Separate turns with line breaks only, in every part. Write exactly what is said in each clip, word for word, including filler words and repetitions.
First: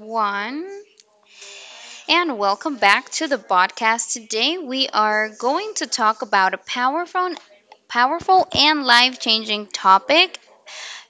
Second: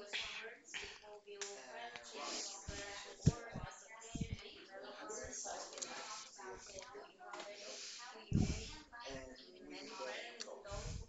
everyone, and welcome back to the podcast. Today, we are going to talk about a powerful, powerful and life changing topic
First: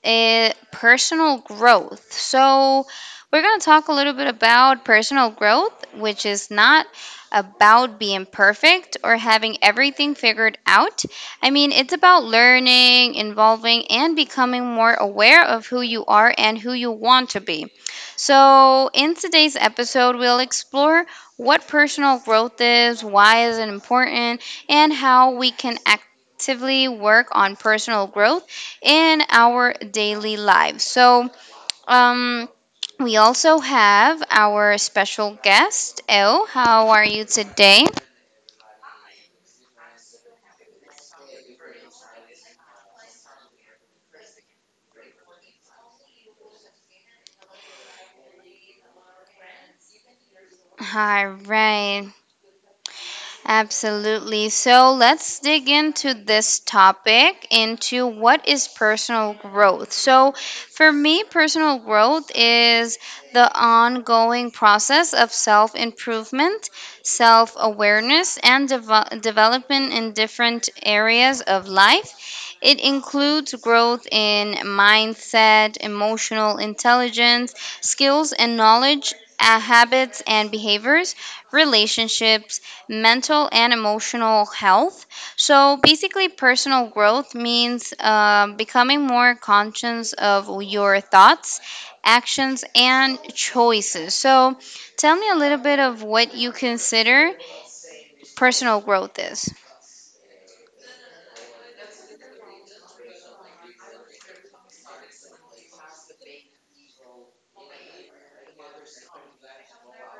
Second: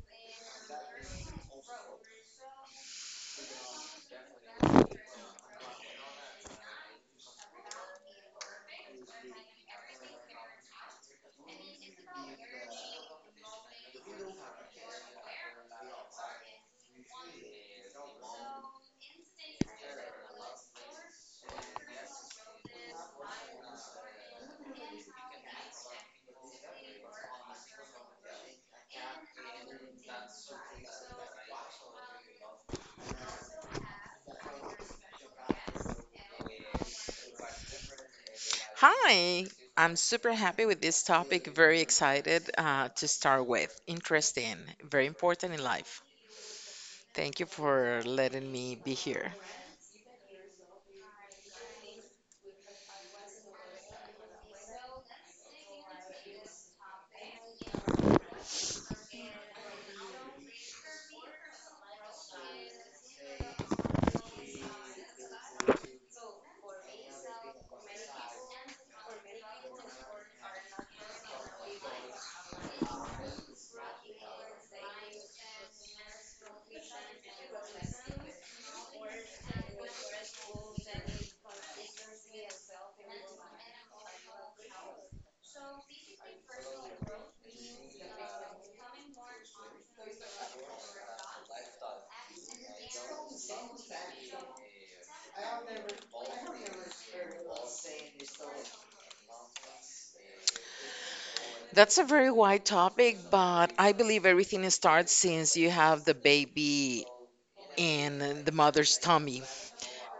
uh, personal growth. So, we're going to talk a little bit about personal growth, which is not about being perfect or having everything figured out. I mean, it's about learning, involving, and becoming more aware of who you are and who you want to be. So, in today's episode, we'll explore what personal growth is, why is it important, and how we can actively work on personal growth in our daily lives. So, um, we also have our special guest, Elle. How are you today?
Hi, I'm super happy with this topic. Very excited uh, to start with. Interesting, very important in life. Thank you for letting me be here.
All right. Absolutely. So let's dig into this topic into what is personal growth. So, for me, personal growth is the ongoing process of self improvement, self awareness, and devel- development in different areas of life. It includes growth in mindset, emotional intelligence, skills and knowledge, uh, habits and behaviors, relationships mental and emotional health. So basically, personal growth means um, becoming more conscious of your thoughts, actions, and choices. So tell me a little bit of what you consider personal growth is.
That's a very wide topic, but I believe everything starts since you have the baby in the mother's tummy.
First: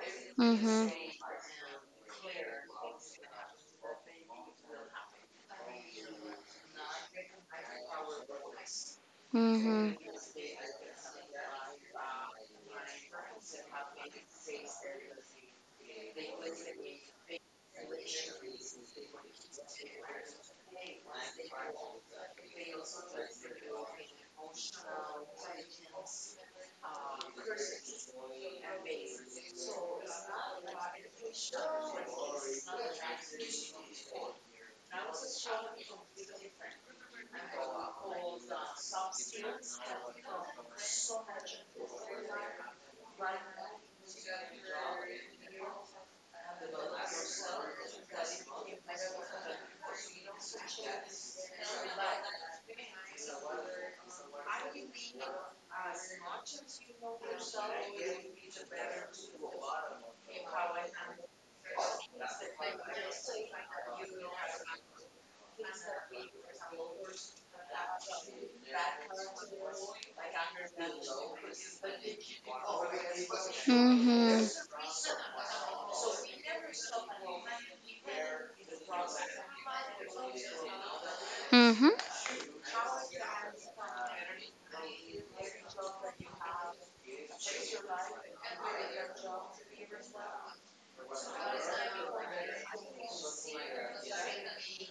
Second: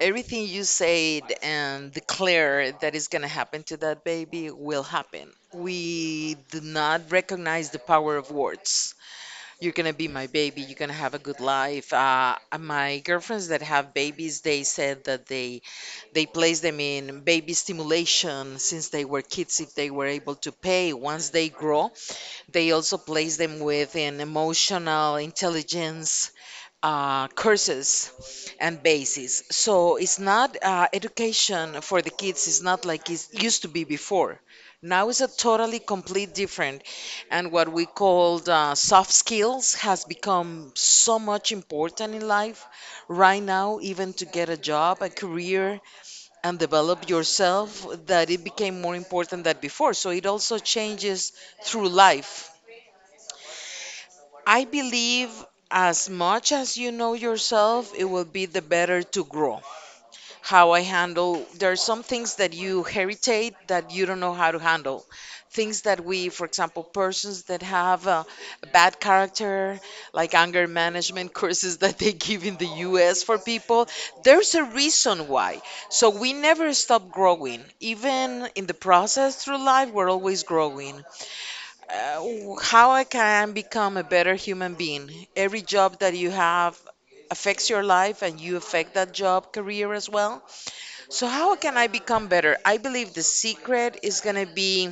Everything you
Mm-hmm.
said and declare that is going to happen to that baby will happen. We do not recognize the power of words. You're going to
Mm-hmm.
be my baby. You're going to have a good life. Uh, uh, my girlfriends that have babies, they said that they they place them in baby stimulation since they were kids if they were able to pay. Once they grow, they also place them with an emotional intelligence uh, courses and bases. So it's not uh, education for the kids is not like it used to be before. Now it's a totally complete different, and what we called uh, soft skills has become so much important in life right now, even to get a job, a career, and develop yourself, that it became more important than before. So it also changes through life. I believe as much as you know yourself, it will be the better to grow. How I handle, there are some things that you heritate that you don't know how to handle. Things that we, for example, persons that have a bad character, like anger management courses that they give in the U S for people, there's a
Mm-hmm.
reason why. So we never stop growing. Even in the process through life, we're always growing
Mm-hmm.
uh, w- how I can become a better human being. Every job that you have affects your life and you affect that job career as well. So, how can I become better? I believe the secret is going to be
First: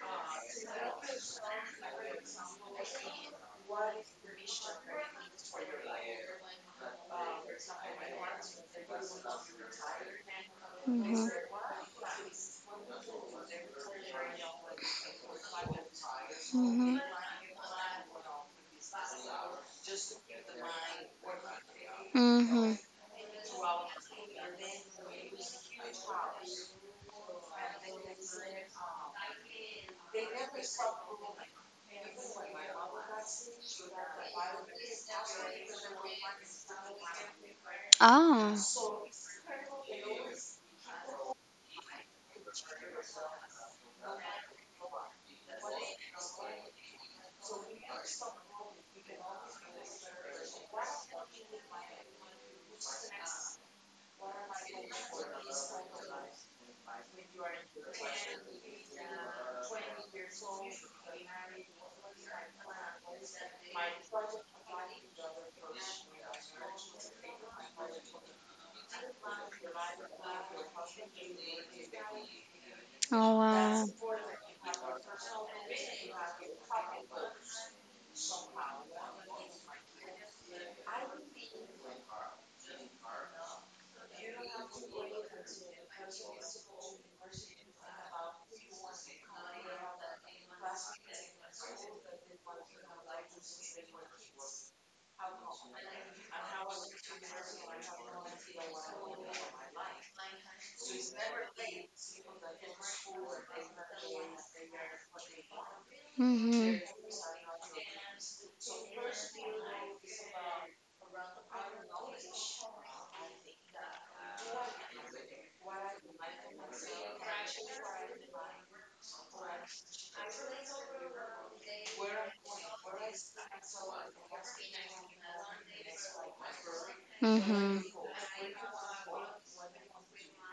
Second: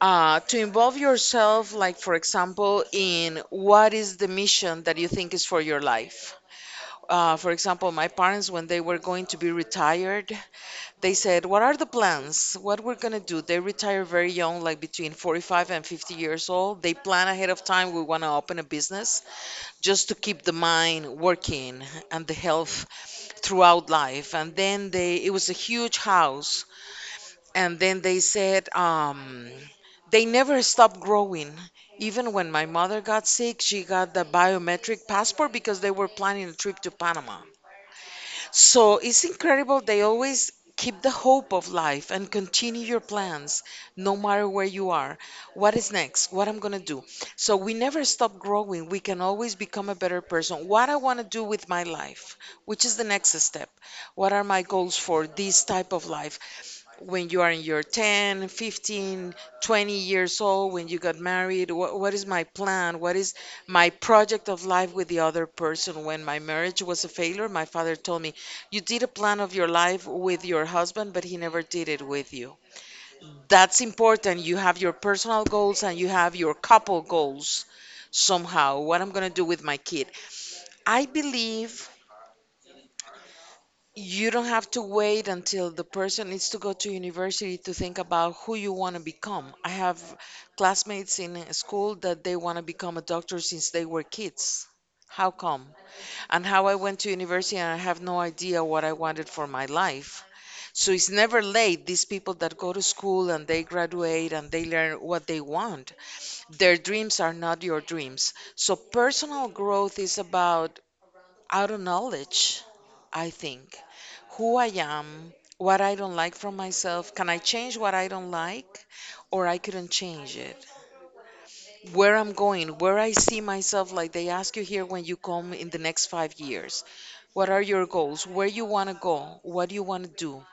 uh, to involve yourself, like, for example, in what is the mission that you think is for your life. Uh, for example, my parents, when they were going to be retired, they
Mm-hmm.
said, "What are the plans? What we're going to do?" They retire very young, like between forty-five and fifty years old. They
Mm-hmm.
plan ahead of time. We want to open a business just to keep the mind working and the
Mm-hmm.
health throughout life. And then they, it was a huge house. And then they said, um, they never stopped growing. Even when my mother got sick, she got the biometric passport because they were planning a trip to Panama.
Oh.
So it's incredible. They always keep the hope of life and continue your plans no matter where you are. What is next? What I'm going to do? So we never stop growing. We can always become a better person. What I want to do with my life, which is the next step. What are my goals for this type of life? When you are in your ten, fifteen, twenty years old, when you got married? What, what is my plan? What is my project of life with the other person? When my marriage was a failure, my father told me, "You did a plan of your life with your husband, but he never did it with you."
Oh
That's
wow.
important. You have your personal goals and you have your couple goals somehow. What I'm going to do with my kid. I believe you don't have to wait until the person needs to go to university to think about who you want to become. I have classmates in uh, school that they want to become a doctor since they were kids. How come? And how I went to university and I have no idea what I wanted for my life. So it's never late. These people that go to school and they graduate and they learn what they want, their
Mm-hmm.
dreams are not your dreams. So personal growth is about out of knowledge, I think. Who I am, what I don't like from myself. Can I change what I don't like? Or I couldn't change it. Where I'm going, where I see myself, like they ask you here when you come in the next five years. What are
Mm-hmm.
your goals? Where you want to go? What do you want to do?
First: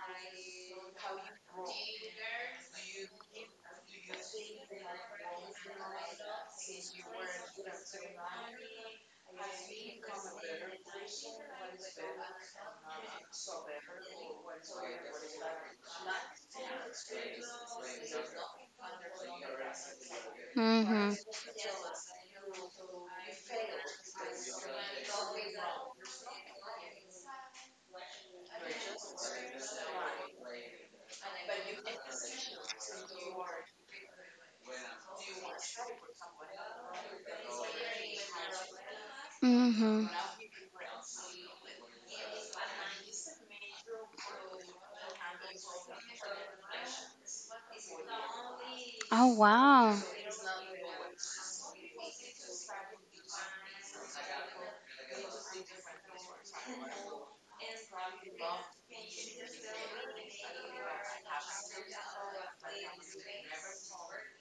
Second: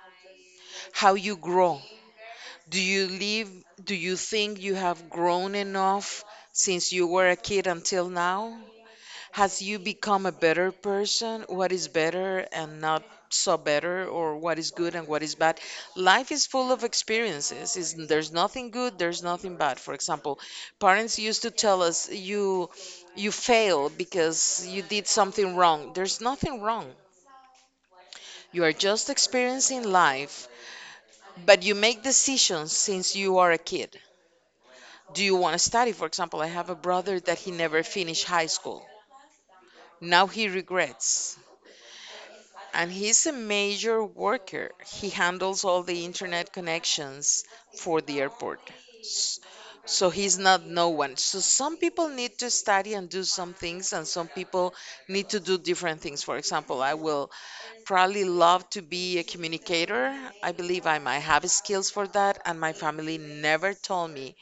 How you grow? Do you live? Do you think you have grown enough since you were a kid until now? Has you become a better person? What is better and not so better, or what is good and what is bad? Life is full of experiences. Is there's nothing good, there's nothing bad. For example,
Mm-hmm.
parents used to tell us you you failed because you did something wrong. There's nothing wrong. You are just experiencing life, but you make decisions since you are a kid. Do you want to study? For example, I have a brother that he never finished high school.
Mm-hmm.
Now he regrets. And he's a major worker. He handles all the internet connections for the airport.
Oh
S-
wow.
So he's not no one. So some people need to study and do some things, and some people need to do different things. For example, I will probably love to be a communicator. I believe I might have skills for that, and my family never told me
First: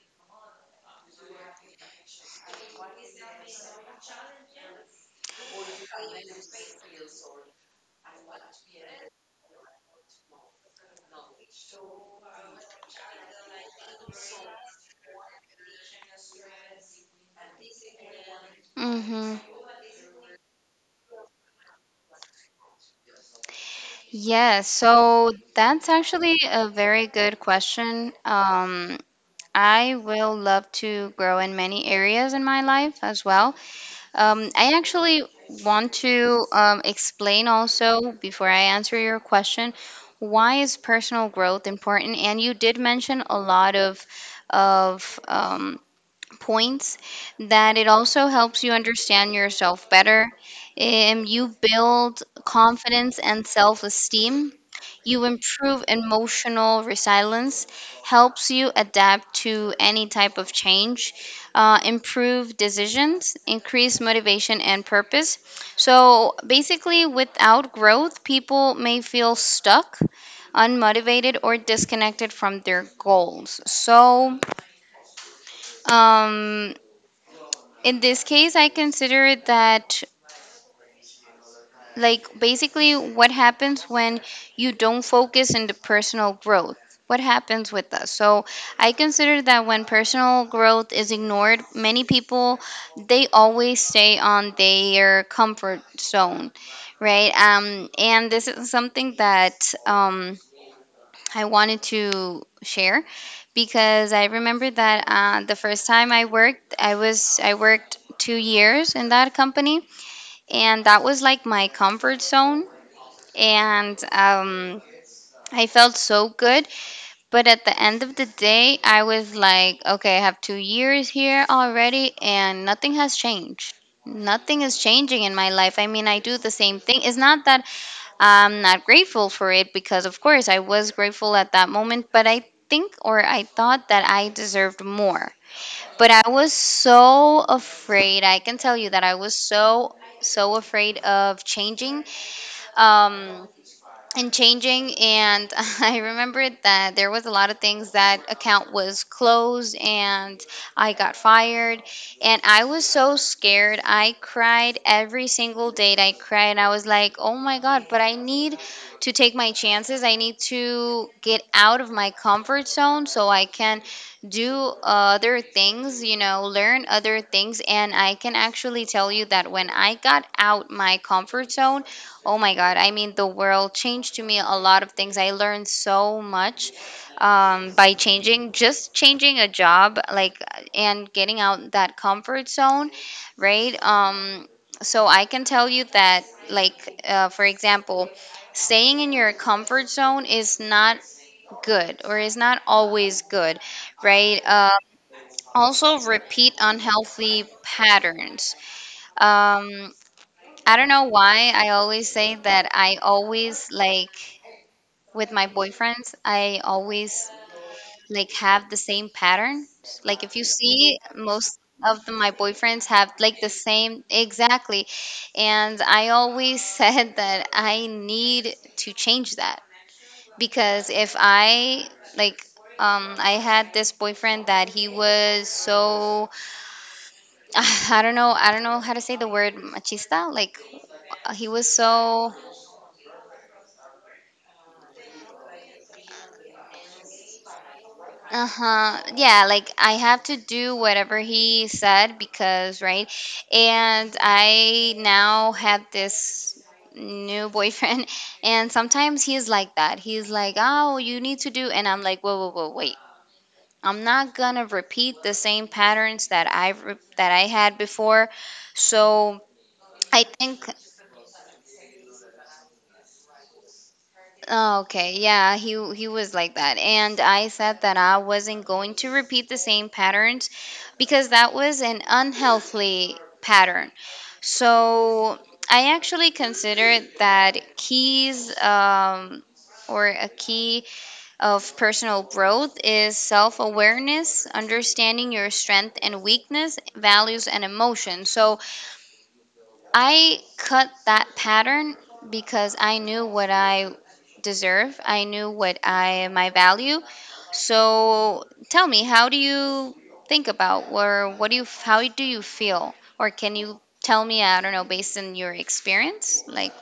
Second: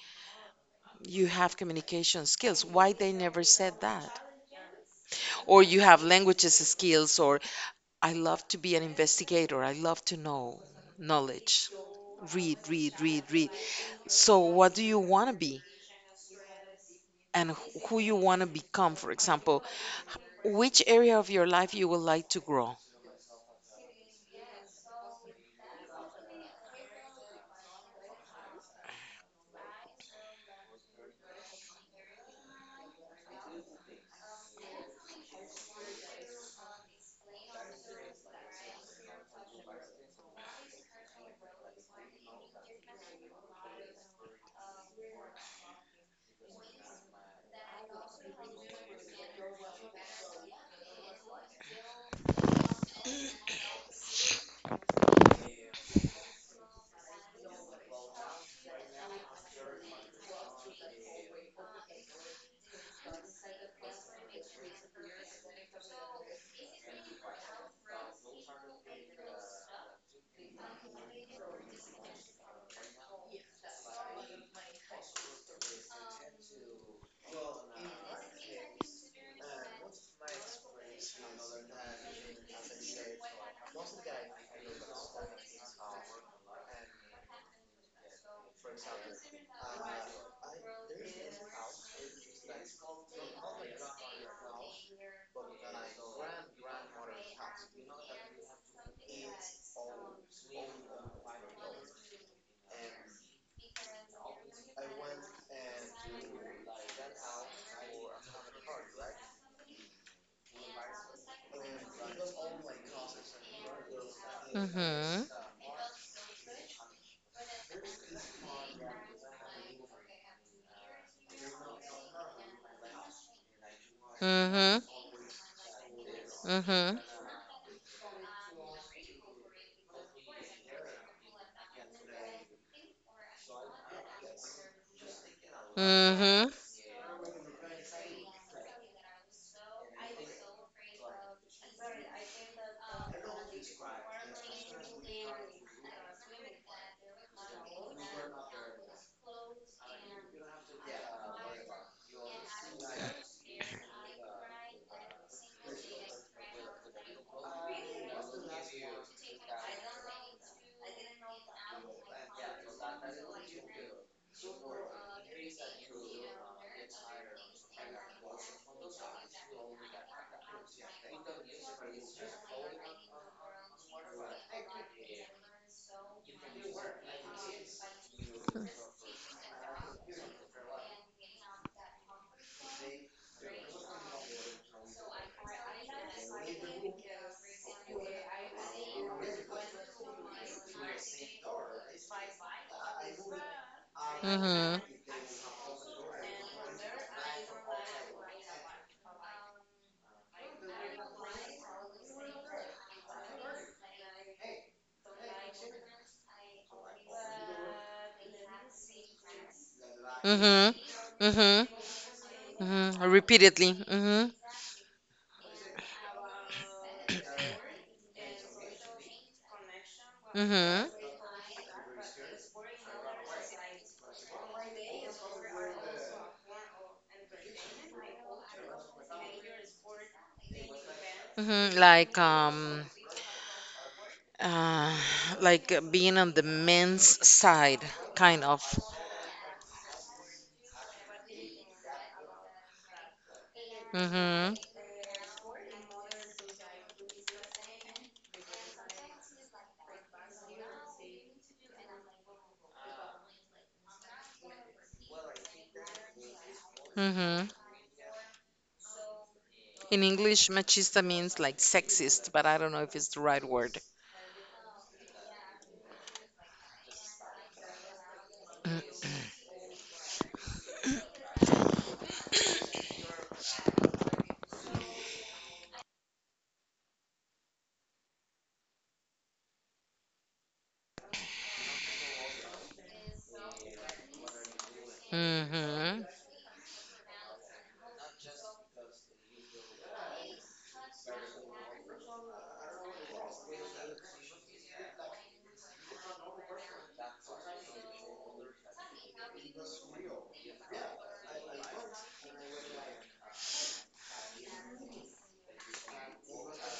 you have communication skills. Why they never said that? Or you have languages skills, or I love to be an investigator. I love to know knowledge. Read, read, read, read. So, what do you want to be and wh- who you want to become, for
Mm-hmm.
example? Which area of your life you would like to grow?
Yes, so that's actually a very good question. Um, I will love to grow in many areas in my life as well. Um, I actually want to um, explain also, before I answer your question, why is personal growth important? And you did mention a lot of of um, points that it also helps you understand yourself better. Um, you build confidence and self esteem. You improve emotional resilience, helps you adapt to any type of change, uh, improve decisions, increase motivation and purpose. So basically, without growth, people may feel stuck, unmotivated, or disconnected from their goals. So, um, in this case, I consider that like basically what happens when you don't focus in the personal growth. What happens with us? So I consider that when personal growth is ignored, many people they always stay on their comfort zone, right? Um, and this is something that um, I wanted to share because I remember that uh, the first time I worked, I was I worked two years in that company and that was like my comfort zone and um,
Mm-hmm.
I felt so good but at the end of the day I was like okay I have two years here already and nothing has changed nothing is
Mm-hmm.
changing in my life I mean I do the same thing
Mm-hmm.
it's not that I'm not grateful for it because, of course, I was grateful at that moment, but I think or I thought that I deserved more. But I
Mm-hmm.
was so afraid. I can tell you that I was so so afraid of changing. Um, and changing and I remembered that there was a lot of things that account was closed and I got fired and I was so scared I cried every single date I cried I was like oh my god but I need to take my chances I need to get out of my comfort zone so I can do other things you know learn other things and I can actually tell you that when I got out my comfort zone Oh my God. I mean, the world changed to me a lot of things. I learned so much um, by changing, just changing a job, like, and getting out that comfort zone, right? Um, so I can tell you that, like, uh, for example, staying in your comfort zone is not good or is not always good, right? Uh,
Mm-hmm.
also, repeat unhealthy patterns. Um, I don't know why I always say that I always like with my boyfriends, I always like have the same patterns. Like if you see
Mm-hmm.
most of
Mm-hmm.
the, my boyfriends have
Mm-hmm.
like the
Repeatedly.
same
Mm-hmm.
exactly. And I always said that I need to change that because
Mm-hmm.
if I Like um I had this boyfriend that he was so I don't know I don't know how to say the word machista like he was
Mm-hmm. Like
so
um uh like uh, Being on the men's side, kind of.
Uh-huh. Yeah, like I have to do whatever he said because, right? And
Mm-hmm.
I now have this new boyfriend and sometimes he's like that. He's like, "Oh, you need to do." And I'm like, "Whoa, whoa, whoa, wait. I'm not gonna repeat the same patterns that I have that I
Mm-hmm.
had before." So,
In
I
English,
think
machista means like sexist, but I don't know if it's the right word.
Oh, okay. Yeah, he he was like that. And I said that I wasn't going to repeat the same patterns because that was an unhealthy pattern. So I actually considered that keys um, or a key of personal growth is self awareness, understanding your strength
Mm-hmm.
and weakness, values and emotions. So I cut that pattern because I knew what I deserve. I knew what I my value. So tell me, how do you think about or what do you how do you feel or can you tell me, I don't know, based on your experience, like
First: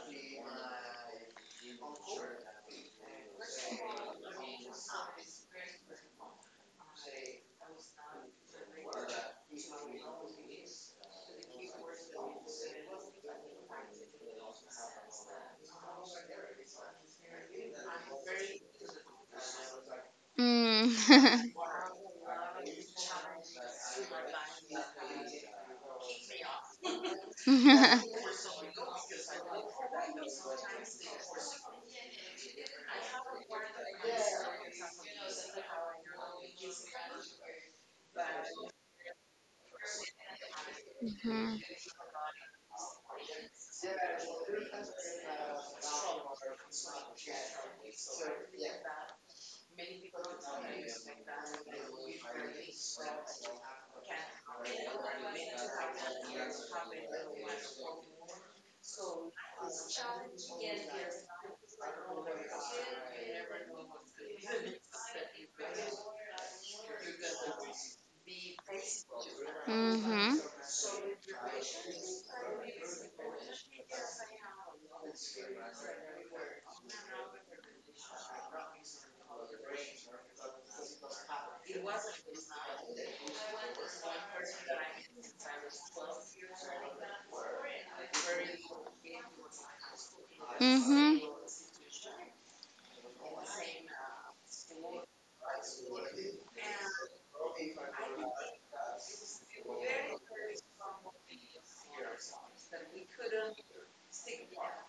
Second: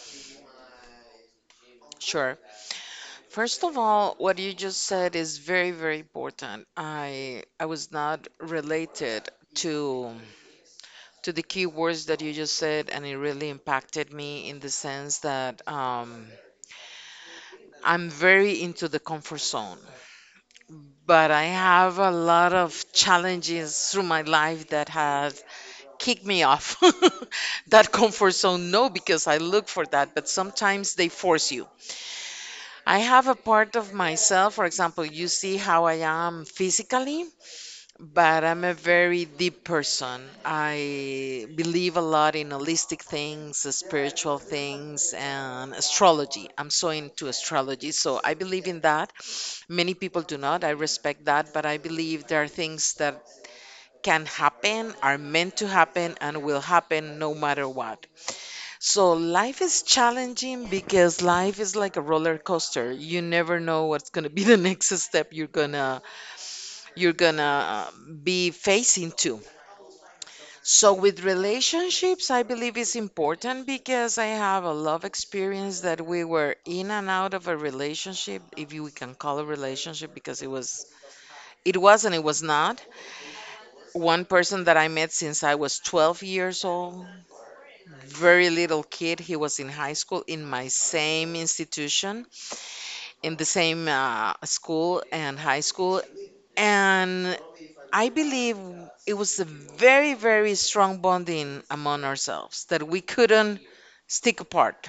Sure. First of all, what you just said is very, very important. I I was not related to to the key words that you just said, and it really impacted me in the sense that um, I'm very into the comfort zone,
mm.
but I have a lot of challenges through my life that have kick me off that
Mhm.
comfort zone. No, because I look for that, but sometimes they force you. I have a part of myself, for example, you see how I am physically, but I'm a very deep person. I believe a lot in holistic things, spiritual things, and astrology. I'm so into astrology, so I believe in that. Many people do not. I respect that, but I believe there are things that can happen, are meant to happen, and will happen no matter what. So life is challenging because life is like a roller coaster. You never know what's gonna be the next step you're gonna you're gonna uh, be facing too.
Mhm.
So with relationships, I believe it's important because I have a love experience that we were in and out of a relationship, if you can call a relationship, because it was it was and it was not. One person that I met since I was twelve years old, very little kid. He was in high school in my
Mhm.
same institution, in the same uh, school and high school. And I believe it was a very, very strong bonding among ourselves that we couldn't stick apart.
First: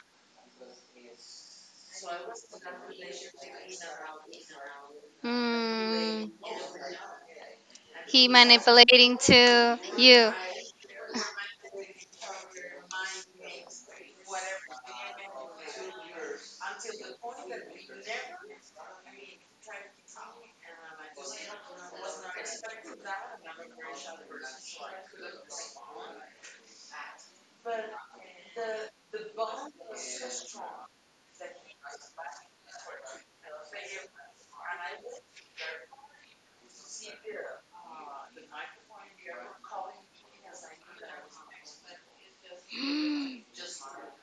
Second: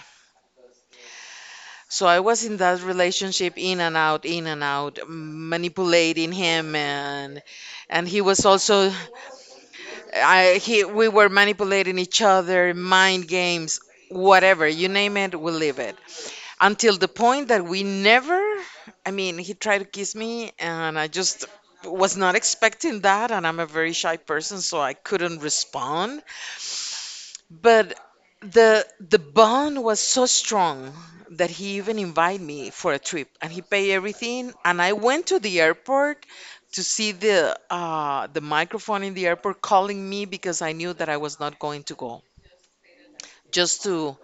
So I was in that relationship in and out, in and out,
Mm.
manipulating him and and he
He
was also.
manipulating to you.
I he We were manipulating each other, mind games, whatever, you name it, we live it. Until the point that we never, I mean, he tried to kiss me and I just was not expecting that, and I'm a very shy person, so I couldn't respond. But the the bond was so strong that he even invited me for a trip and he paid everything, and I went to the airport to see the uh, the microphone in the airport calling me because I knew that I was not going to go, just to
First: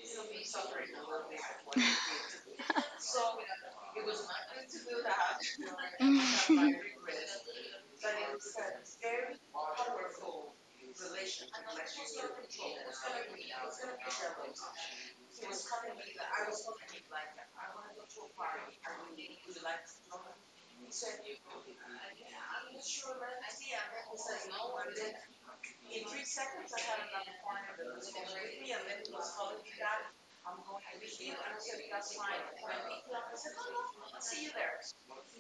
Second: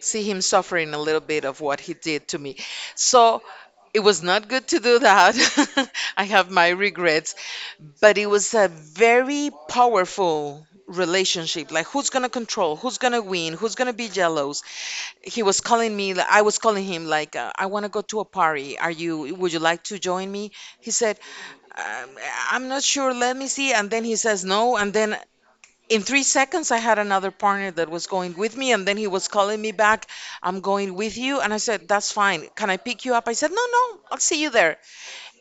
see him suffering a little bit of what he did to me. So it was not good to do that. I have my regrets, but it was a very powerful relationship. Like, who's gonna control? Who's gonna win? Who's gonna be jealous? He was calling me, like, I was calling him, like, uh, I want to go to a party. Are you? Would you like to join me? He said, um, I'm not sure. Let me see. And then he says no. And then. In three seconds, I had another partner that was going with me, and then he was calling me back. I'm going with you. And I said, That's fine. Can I pick you up? I said, No, no, I'll see you there.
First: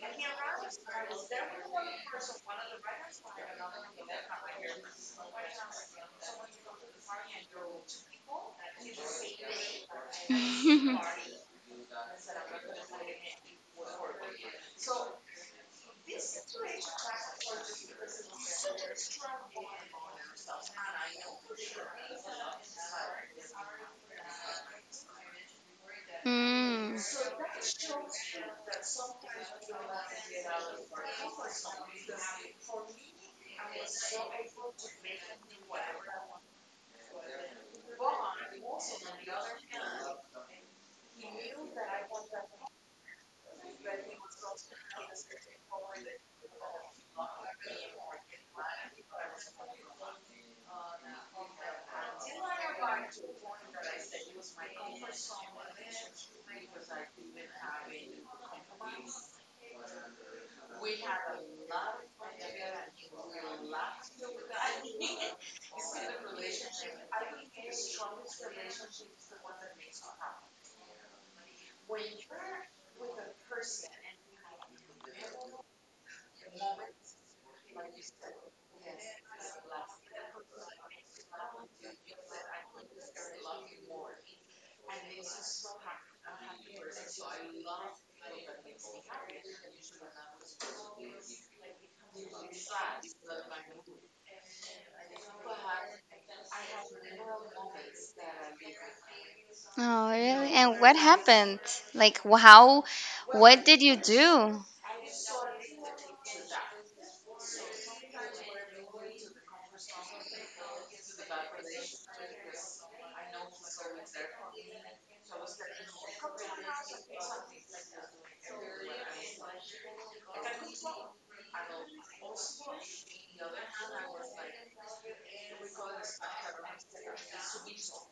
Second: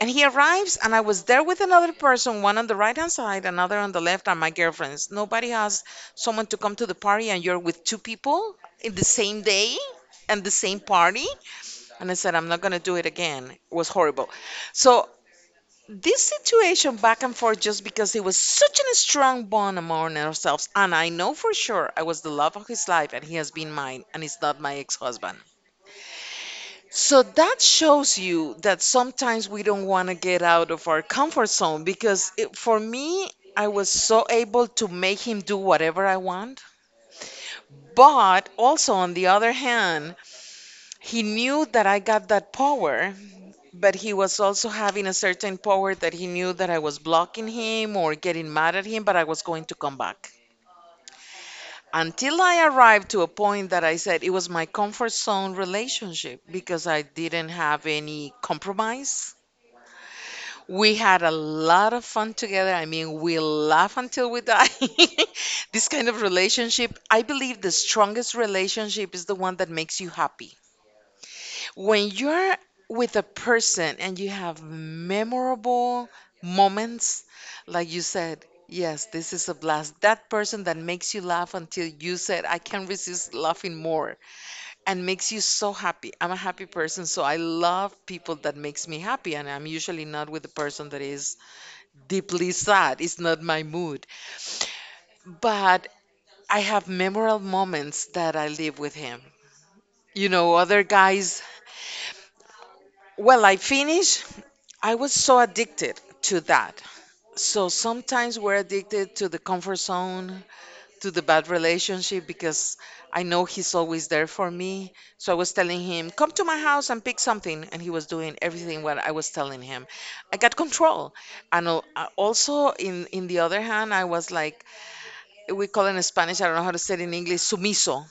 And he arrives, and I was there with another person, one on the right hand side, another on the left, and my girlfriends. Nobody has someone to come to the party, and you're with two people in the same day and the same party. And I said, I'm not going to do it again. It was horrible. So, this situation back and forth, just because it was such a strong bond among ourselves. And I know for sure I was the love of his life, and he has been mine, and he's not my ex husband.
Hmm.
So that shows you that sometimes we don't want to get out of our comfort zone because it, for me, I was so able to make him do whatever I want. But also, on the other hand, he knew that I got that power, but he was also having a certain power that he knew that I was blocking him or getting mad at him, but I was going to come back. Until I arrived to a point that I said it was my comfort zone relationship because I didn't have any compromise. We had a lot of fun together. I mean, we laugh until we die. This kind of relationship, I believe the strongest relationship is the one that makes you happy. When you're with a person and you have memorable moments, like you said, yes, this is a blast. That person that makes you laugh until you said, I can't resist laughing more and makes you so happy. I'm a happy person, so I love people that makes me happy, and I'm usually not with the person that is deeply sad is not my mood. But I have memorable moments that I live with him.
Oh,
You
really?
know,
And
other
what
guys,
happened? Like, wh- how?
well, I
What did you
finish,
do?
I was so addicted to that. So sometimes we're addicted to the comfort zone, to the bad relationship because I know he's always there for me. So I was telling him, come to my house and pick something. And he was doing everything what I was telling him. I got control. And al- uh, also, in, in the other hand, I was like, we call it in Spanish, I don't know how to say it in English, sumiso.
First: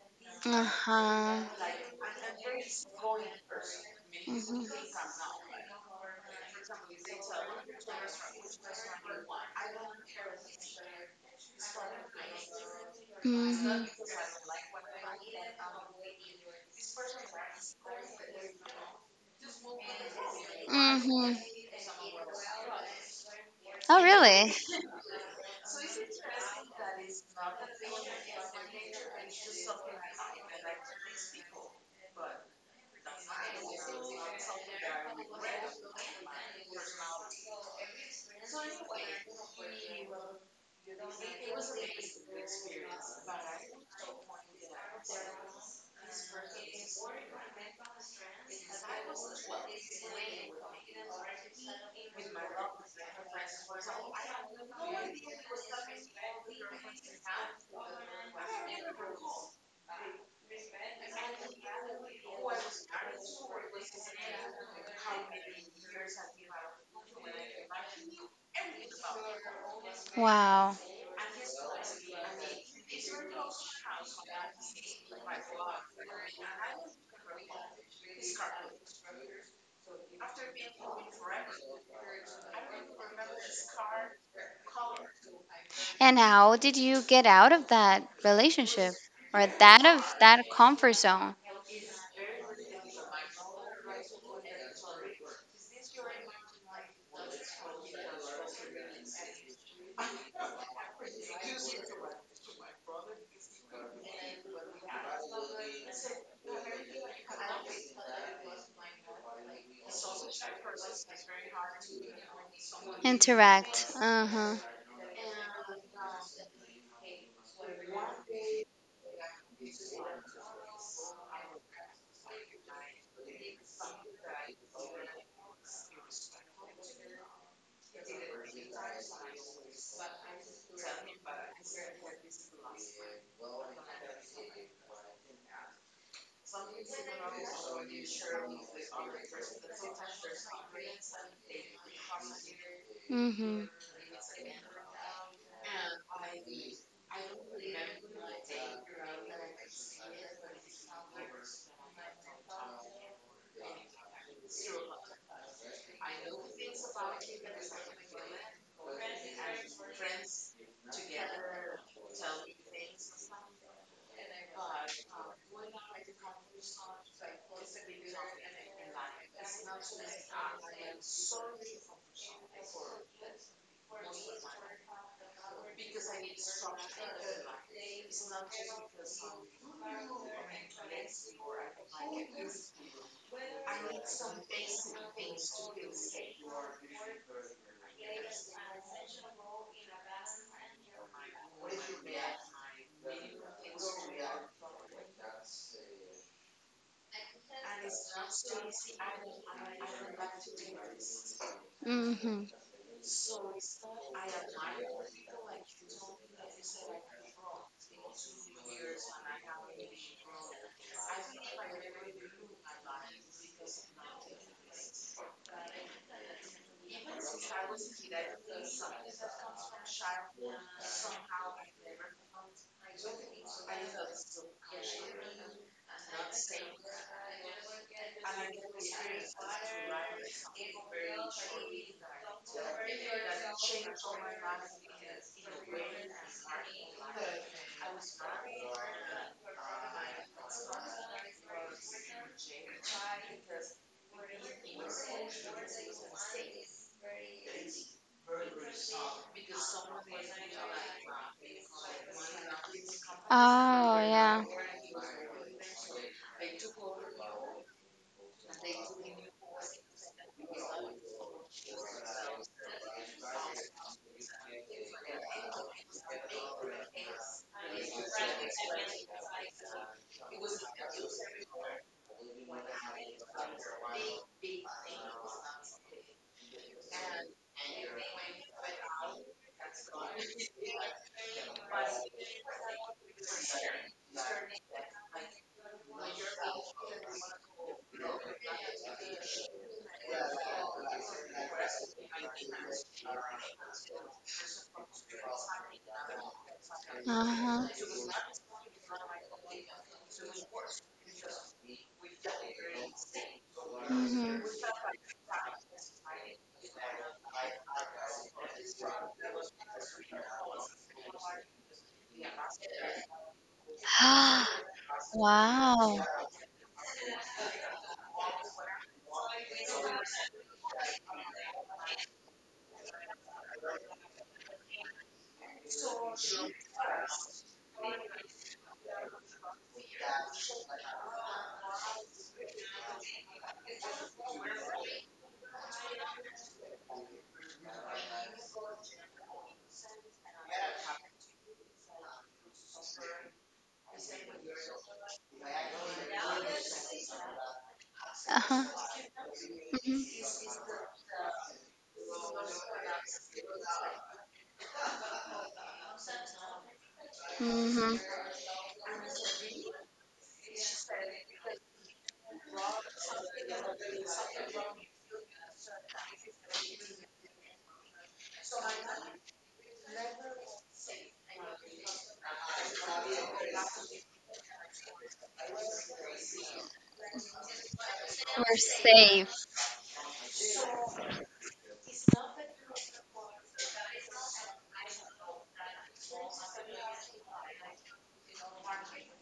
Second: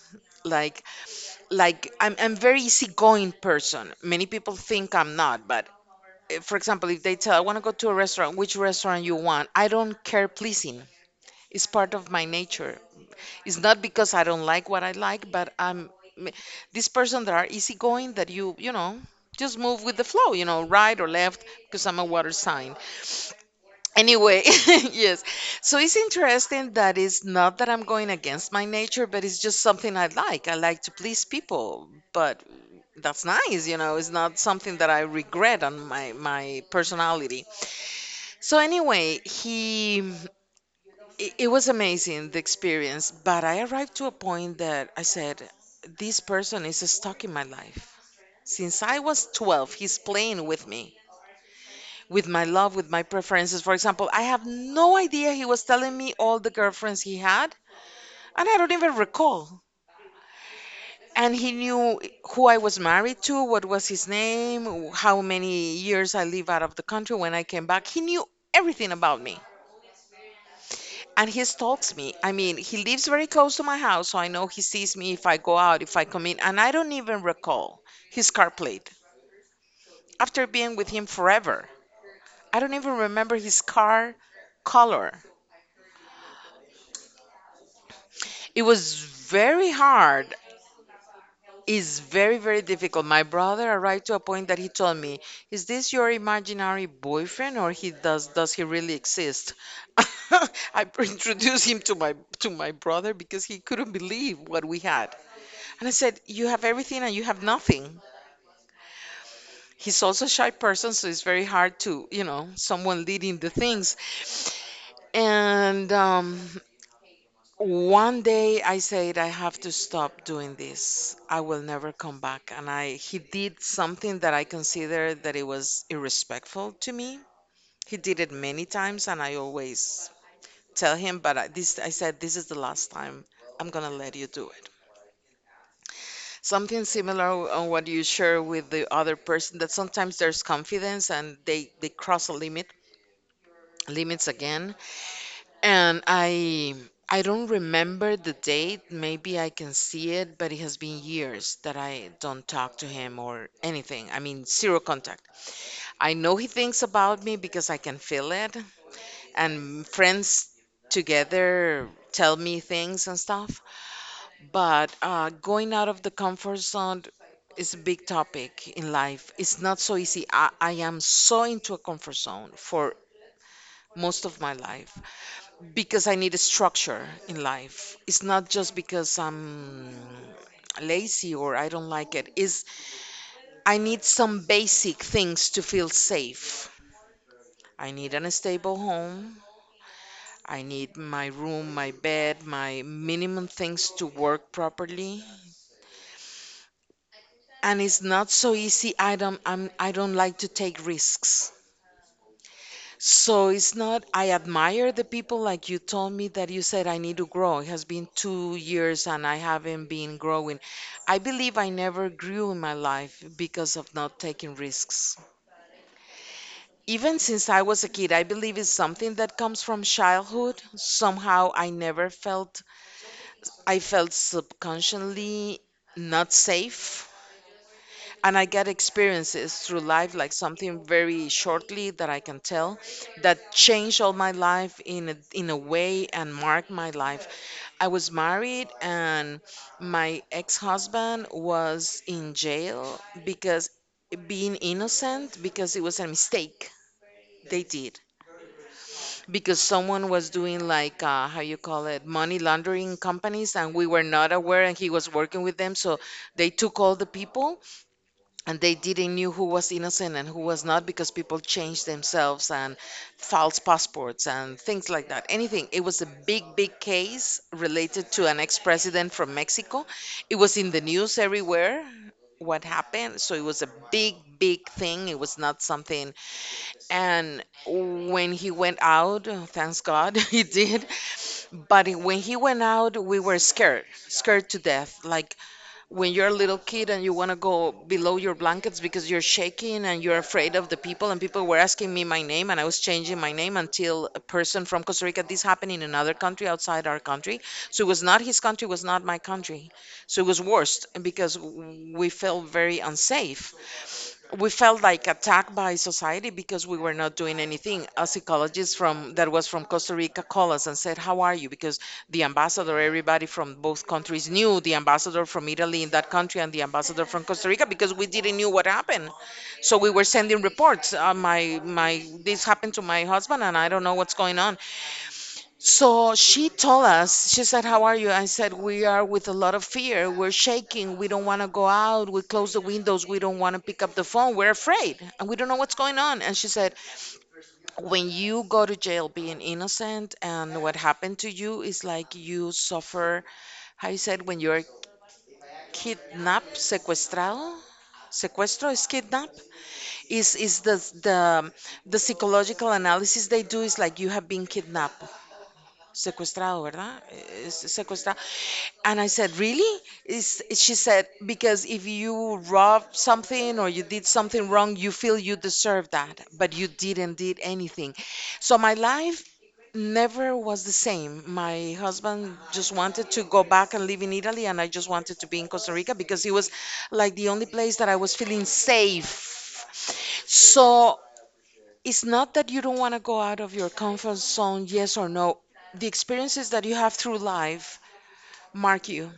Uh
Like,
huh.
like I'm, I'm very easygoing person. Many people
Mhm.
think I'm not, but eh, for example, if they tell I want to go to a restaurant, which restaurant you want, I don't care pleasing. It's part of my nature. It's not
Mhm.
because I don't like what I like, but I'm m- this person that are easygoing that you, you know, just move with the flow, you know, right or
Mhm.
left, because I'm a water sign.
Oh,
Anyway,
really?
yes. So it's interesting that it's not that I'm going against my nature, but it's just something I like. I like to please people, but that's nice, you know, it's not something that I regret on my my personality. So anyway, he it, it was amazing the experience, but I arrived to a point that I said, this person is stuck in my life. Since I was twelve, he's playing with me with my love, with my preferences. For example, I have no idea he was telling me all the girlfriends he had, and I don't even recall. And he knew who I was married to, what was his name, how many years I live out of the country when I came back. He knew everything about me.
Wow.
And he stalks me. I mean, he lives very close to my house, so I know he sees me if I go out, if I come in, and I don't even recall his car plate after being with him forever. I don't even remember his car color.
And how did you get out of that
It
relationship
was
or
very
that of
hard.
that comfort zone?
It's very, very difficult. My brother arrived to a point that he told me, "Is this your imaginary boyfriend, or he does does he really exist?" I introduced him to my to my brother because he couldn't believe what we had. And I said, "You have everything and you have nothing." He's also a shy person, so it's very hard to, you know, someone leading the
Interact.
things.
Uh huh.
And um, One day I said, I have to stop doing this. I will never come back. And I, he did something that I considered that it was irrespectful to me. He did it many times, and I always tell him, but I, this, I said, this is the last time I'm gonna let you do it. Something similar on what you share with the other person that sometimes there's confidence and they, they cross a limit,
Mhm.
limits again. And I I don't remember the date. Maybe I can see it, but it has been years that I don't talk to him or anything. I mean, zero contact. I know he thinks about me because I can feel it, and friends together tell me things and stuff. But uh, going out of the comfort zone is a big topic in life. It's not so easy. I, I am so into a comfort zone for most of my life because I need a structure in life. It's not just because I'm lazy or I don't like it. Is I need some basic things to feel safe. I need an stable home. I need my room, my bed, my minimum things to work properly. And it's not so easy. I don't I'm I don't like to take risks.
Mhm.
So it's not, I admire the people like you told me that you said I need to grow. It has been two years and I haven't been growing. I believe I never grew in my life because of not taking risks. Even since I was a kid, I believe it's something that comes from childhood. Somehow I never felt, I felt subconsciously not safe and I get experiences through life, like something very shortly that I can tell, that changed all my life in a, in a way and marked my life. I was married, and my ex-husband was in jail because being innocent because it was a mistake they did because someone was doing like uh, how you call it money laundering companies, and we
Oh,
were not
yeah.
aware and he was working with them. So they took all the people and they didn't knew who was innocent and who was not because people changed themselves and false passports and things like that, anything. It was a big big case related to an ex-president from Mexico. It was in the news everywhere what happened. So it was a big big thing. It was not something. And when he went out, thanks God, he did. But when he went out, we were scared scared to death, like when you're a little kid and you want to go below your blankets because you're shaking and you're afraid of the people. And people were asking me my name, and I was changing my name until a person from Costa Rica. This happened in another country, outside our
Uh
country.
huh.
So it was not his country, it was not my country. So it was worst because we felt very unsafe. We
Mhm.
felt like attacked by society because we were not doing anything. A psychologist from that was from Costa Rica called us and said, "How are you?" Because the ambassador, everybody from both countries knew the ambassador from Italy in
wow.
that country and the ambassador from Costa Rica because we didn't knew what happened. So we were sending reports. Uh, my my this happened to my husband and I don't know what's going on. So she told us, she said, How are you? I said, We are with a lot of fear. We're shaking. We don't want to go out. We close the windows. We don't want to pick up the phone. We're afraid and we don't know what's going on. And she said, When you go to jail being innocent and what happened to you is like you suffer, how you said, when you're kidnapped, secuestrado.
Uh huh.
Sequestro is kidnap.
Mhm.
Is is the the the psychological analysis they do is like you have been kidnapped, secuestrado, ¿verdad? Es-
Mhm.
Secuestrado. And I said, Really? Is, she said, Because if you robbed something or you did something wrong, you feel you deserve that, but you didn't did anything. So my life never was the same. My husband just wanted to go back and live in Italy, and I just wanted to be in Costa Rica because it was like the only place that I was feeling
We're safe.
safe. So it's not that you don't want to go out of your comfort zone, yes or no. The experiences that you have through life mark you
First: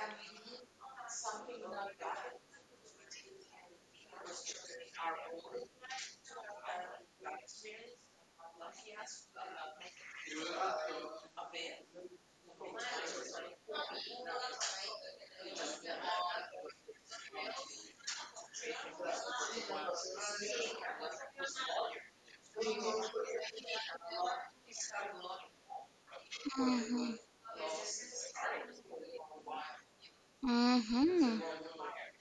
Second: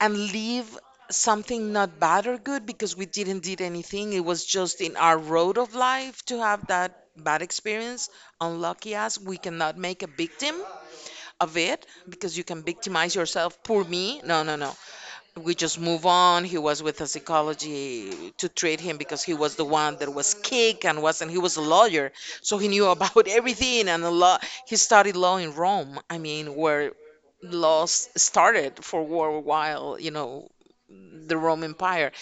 and leave something not bad or good because we didn't did anything. It was just in our road of life to have that bad experience. Unlucky us, we cannot make a victim of it because you can victimize yourself. Poor me. No, no, no. We just move on. He was with a psychology to treat him because he was the one that was kicked and wasn't. He was a lawyer, so he knew about everything and a lot. He studied law in Rome. I mean, where
Mm-hmm.
laws started for a while, you know, the
Mm-hmm.
Roman Empire.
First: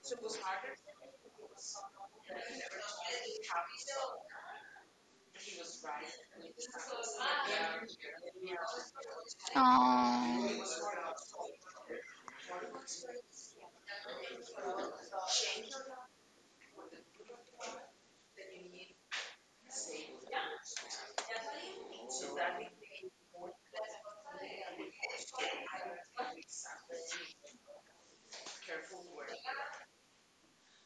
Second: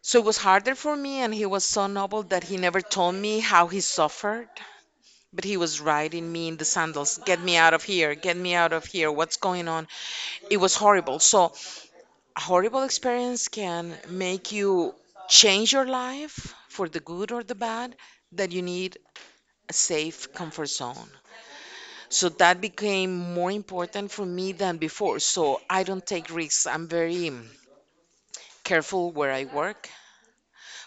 So it was harder for me, and he was so noble that he never told me how he suffered. But he was riding me in the sandals. Get me out of here. Get me out of here. What's going on? It was
Oh.
horrible. So a horrible experience can make you change your life for the good or the bad, that you need a safe comfort zone. So that became more important for me than before. So I don't take risks. I'm very careful where I work,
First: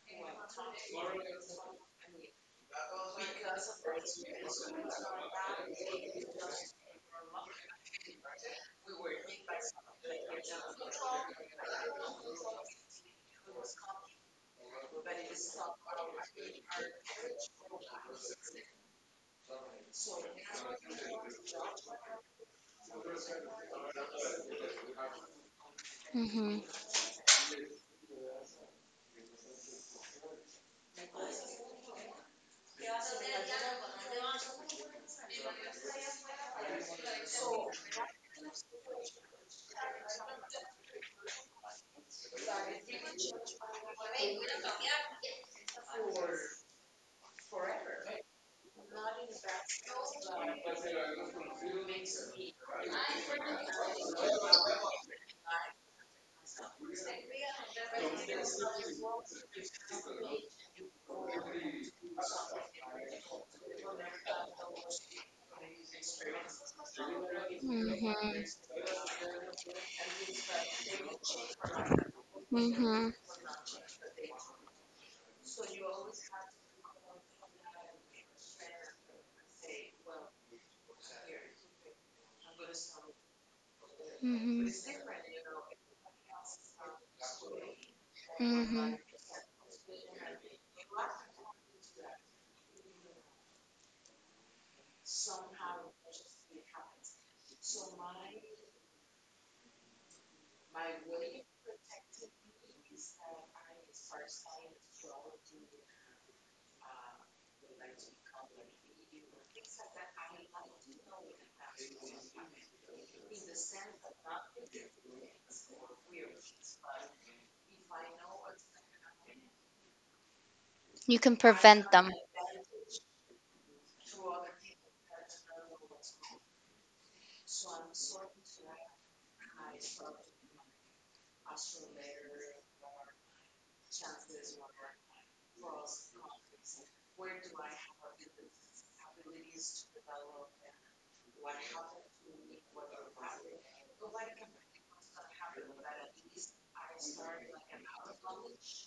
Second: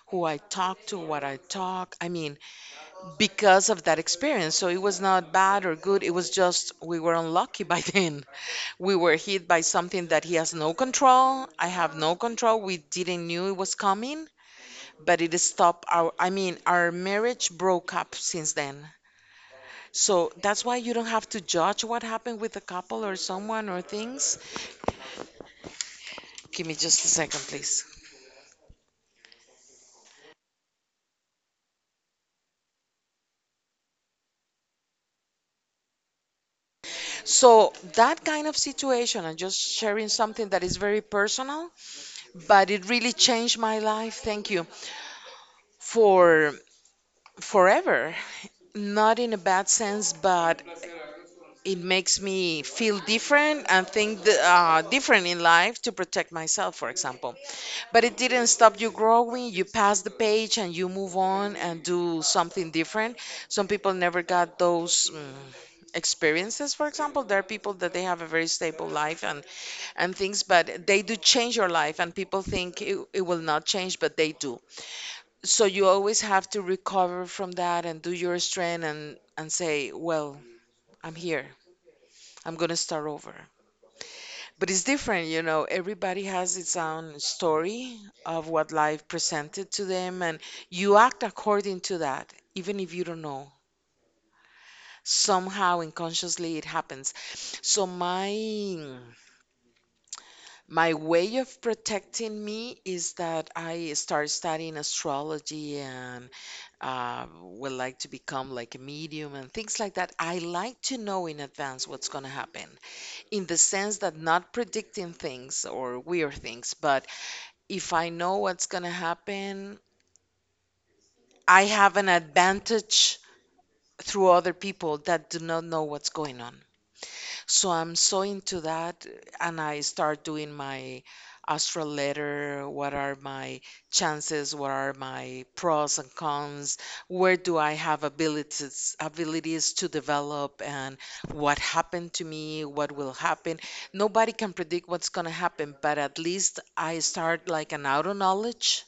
who I talk to, what I talk. I mean, because of that experience. So it was not bad or good. It was just we were unlucky by then. We were hit by something that he has no control. I have no control. We didn't knew it was coming, but it stopped our, I mean, our marriage broke up since then. So that's why you don't have to judge what happened with a couple or someone or things.
Mm-hmm.
Give me just a second, please. So that kind of situation, and just sharing something that is very personal, but it really changed my life, thank you, for forever, not in a bad sense, but it makes me feel different and think th- uh, different in life, to protect myself, for example. But it didn't stop you growing. You pass the page and you move on and do something different. Some people never got those mm, experiences. For example, there are people that they have a
Mm-hmm.
very stable life and and things, but they do change your life. And people think it,
Mm-hmm.
it will not change, but they do. So you always have to recover from that and do your strength and and say, well, I'm here. I'm gonna start over. But
Mm-hmm.
it's different, you know. Everybody has its own story of what
Mm-hmm.
life presented to them, and you act according to that, even if you don't know. Somehow unconsciously it happens. So my my way of protecting me is that I start studying astrology and uh, would like to become like a medium and things like that. I like to know in advance what's going to happen, in the sense that not predicting things or weird things, but if I know what's going to happen,
You can
I
prevent
have an
them.
advantage through other people that do not know what's going on. So I'm so into that, and I start doing my astral letter. What are my chances? What are my pros and cons? Where do I have abilities abilities to develop? And what happened to me? What will happen? Nobody can predict what's gonna happen, but at least I start like an auto knowledge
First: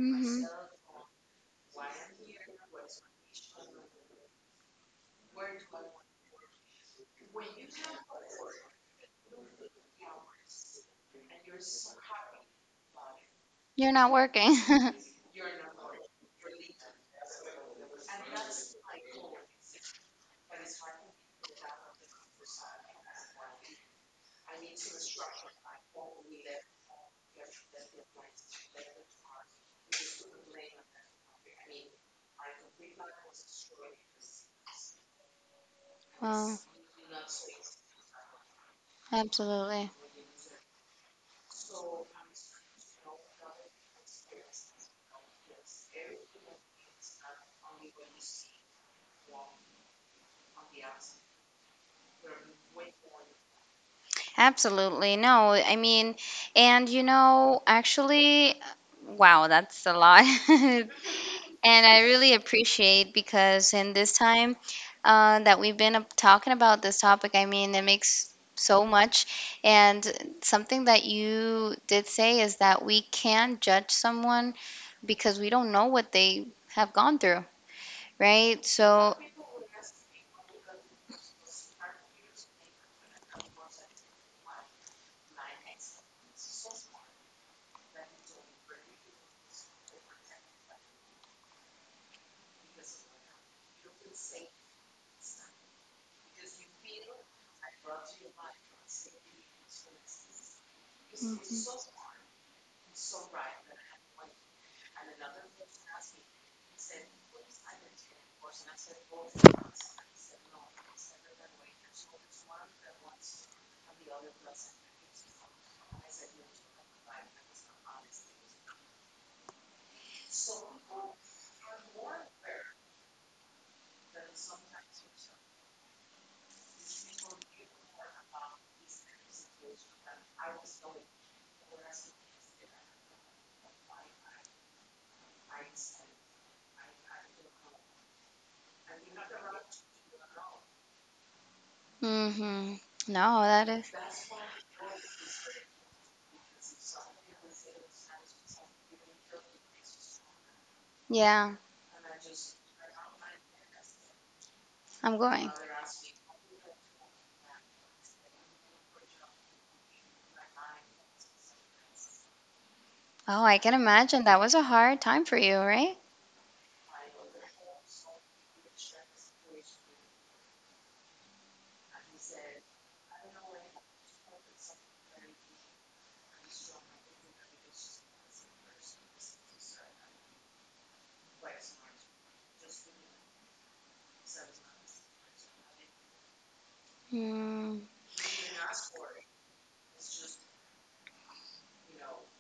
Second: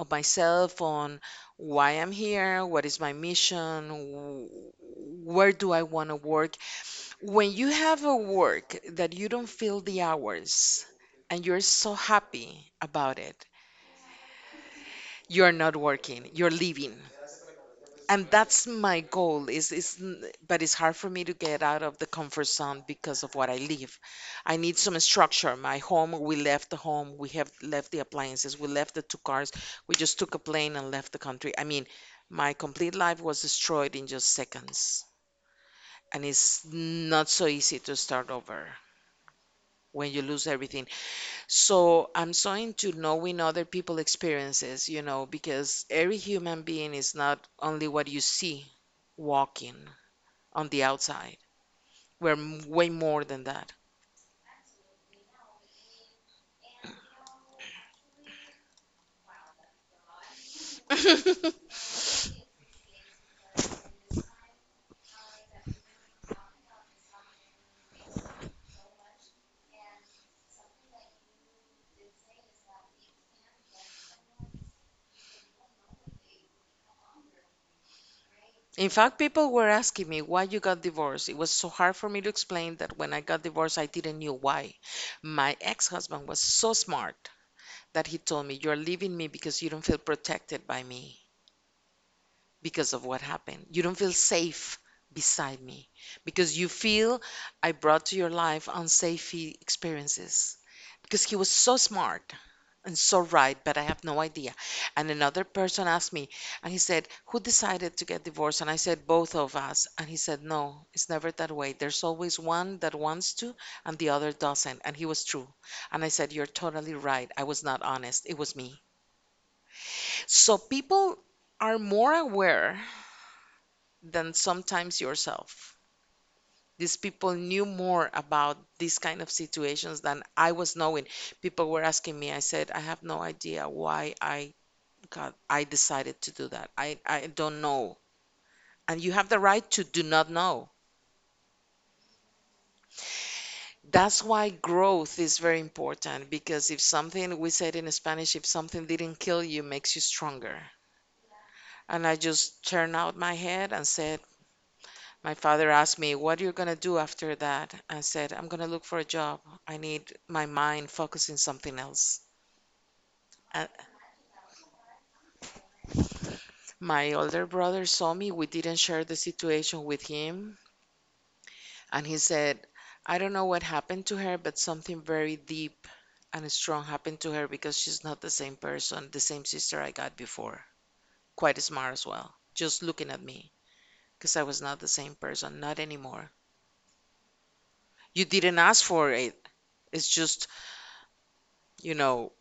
of myself on why I'm here, what is my mission, wh- where do I want to work. When you have a work that you don't feel the hours and you're so happy about it,
You're not working.
you're not working, you're living. And that's my goal, is is n- but it's hard for me to get out of the comfort zone because of what I live. I need some structure. My home, we left the home, we have left the appliances, we left the two cars, we just took a plane and left the country. I mean, my complete life was destroyed in just seconds. And
oh,
it's not so easy to start over
absolutely.
when you lose everything. So I'm so into knowing other people' experiences, you know, because every human being is not only what you see walking on the outside. We're m- way more than that.
Absolutely. No, I mean, and you know, actually, wow, that's a lot. And I really appreciate because in this time uh, that we've been up- talking about this topic, I mean, it makes so much. And something that you did say is that we can judge someone because we don't know what they have gone through, right?
In
So,
fact, people were asking me, why you got divorced. It was so hard for me to explain that when I got divorced, I didn't know why. My ex-husband was so smart that he told me, you're leaving me because you don't feel protected by me, because of what happened. You don't feel safe beside me because you feel I brought to your life unsafe experiences. Because he was so smart and so right, but I have no idea. And another person asked me, and he said, who decided to get divorced? And I said, both of us. And he said, no, it's never that way. There's always one that wants to and the other doesn't. And he was true. And I said, you're totally right. I was not honest. It was me. So people are more aware than sometimes yourself. These people knew more about these kind of situations than I was knowing. People were asking me, I said, I have no idea why I got, I decided to do that. I, I don't know. And you have the right to do not know.
hmm no, that is,
That's why growth is very important, because if something, we said in Spanish, if something didn't kill you, makes you stronger.
yeah,
And I just turned out my head and said,
I'm
my
going.
father asked me, what are you going to do after that? I said, I'm going to look for a job. I need my mind focusing something else.
Oh, I
Uh,
can imagine that was a hard time for you, right?
my older brother saw me. We didn't share the situation with him. And he said, I don't know what happened to her, but something very deep and strong happened to her, because she's not the same person, the same sister I got before. Quite smart as well, just looking at me because I was not the same person, not anymore.
Mm,
You didn't ask for it. It's just, you know,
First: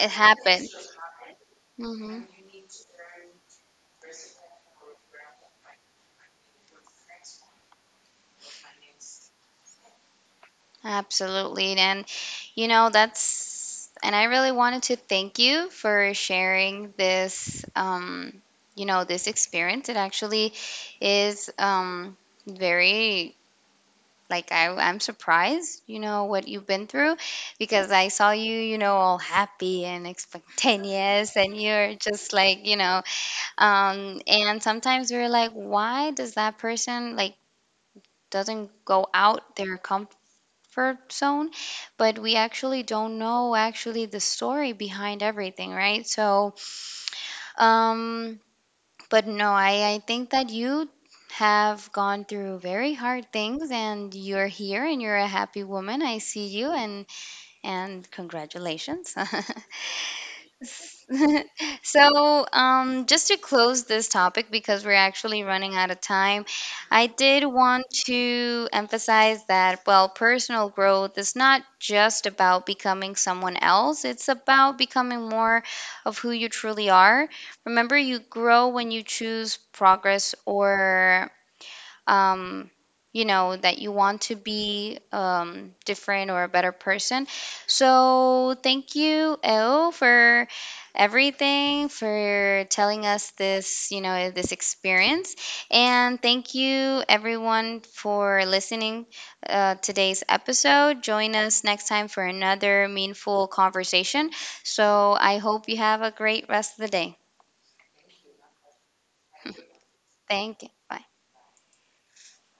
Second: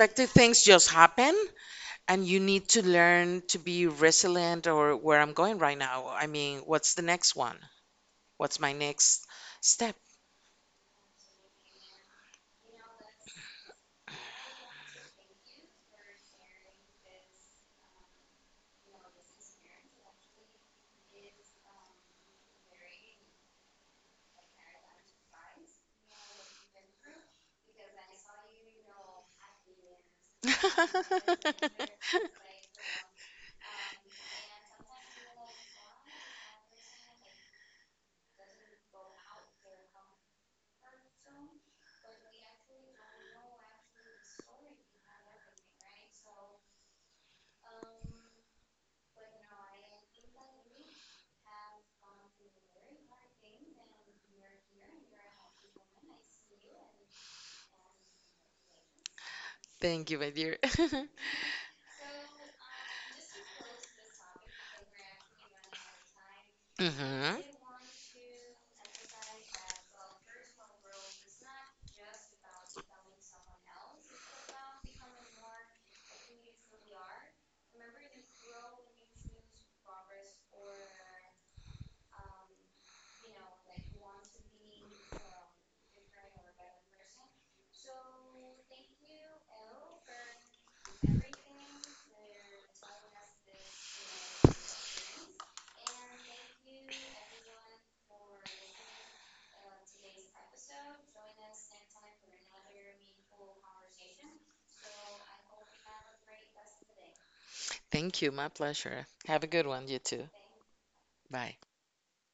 it
things
happened.
just happen,
Hmm
and you need to learn to be resilient, or where I'm going right now. I mean, what's the next one? What's my next step?
Absolutely. And, you know, that's, and I really wanted to thank you for sharing this, um, you know, this experience. It actually is um, very like I, I'm surprised you know what you've been through because I saw you you know all happy and spontaneous and you're just like you know um and sometimes we're like why does that person like doesn't go out their comfort zone but we actually don't know actually the story behind everything right so um but no, I, I think that you have gone through very hard things and you're here and you're a happy woman. I see you and and congratulations.
Thank you, my dear.
So, um, just to close this topic, because we're actually running out of time, I
Hmm.
did want to emphasize that, well, personal growth is not just about becoming someone else, it's about becoming more of who you truly are. Remember, you grow when you choose progress or um, you know, that you want to be um, different or a better person. So, thank you, El, for everything, for telling us this, you know, this experience. And thank you, everyone, for listening uh, today's episode. Join us next time for another meaningful conversation. So, I hope you have a great rest of the day.
Thank you. My pleasure. Have a good one, you too.
Thank you. Bye.
Bye.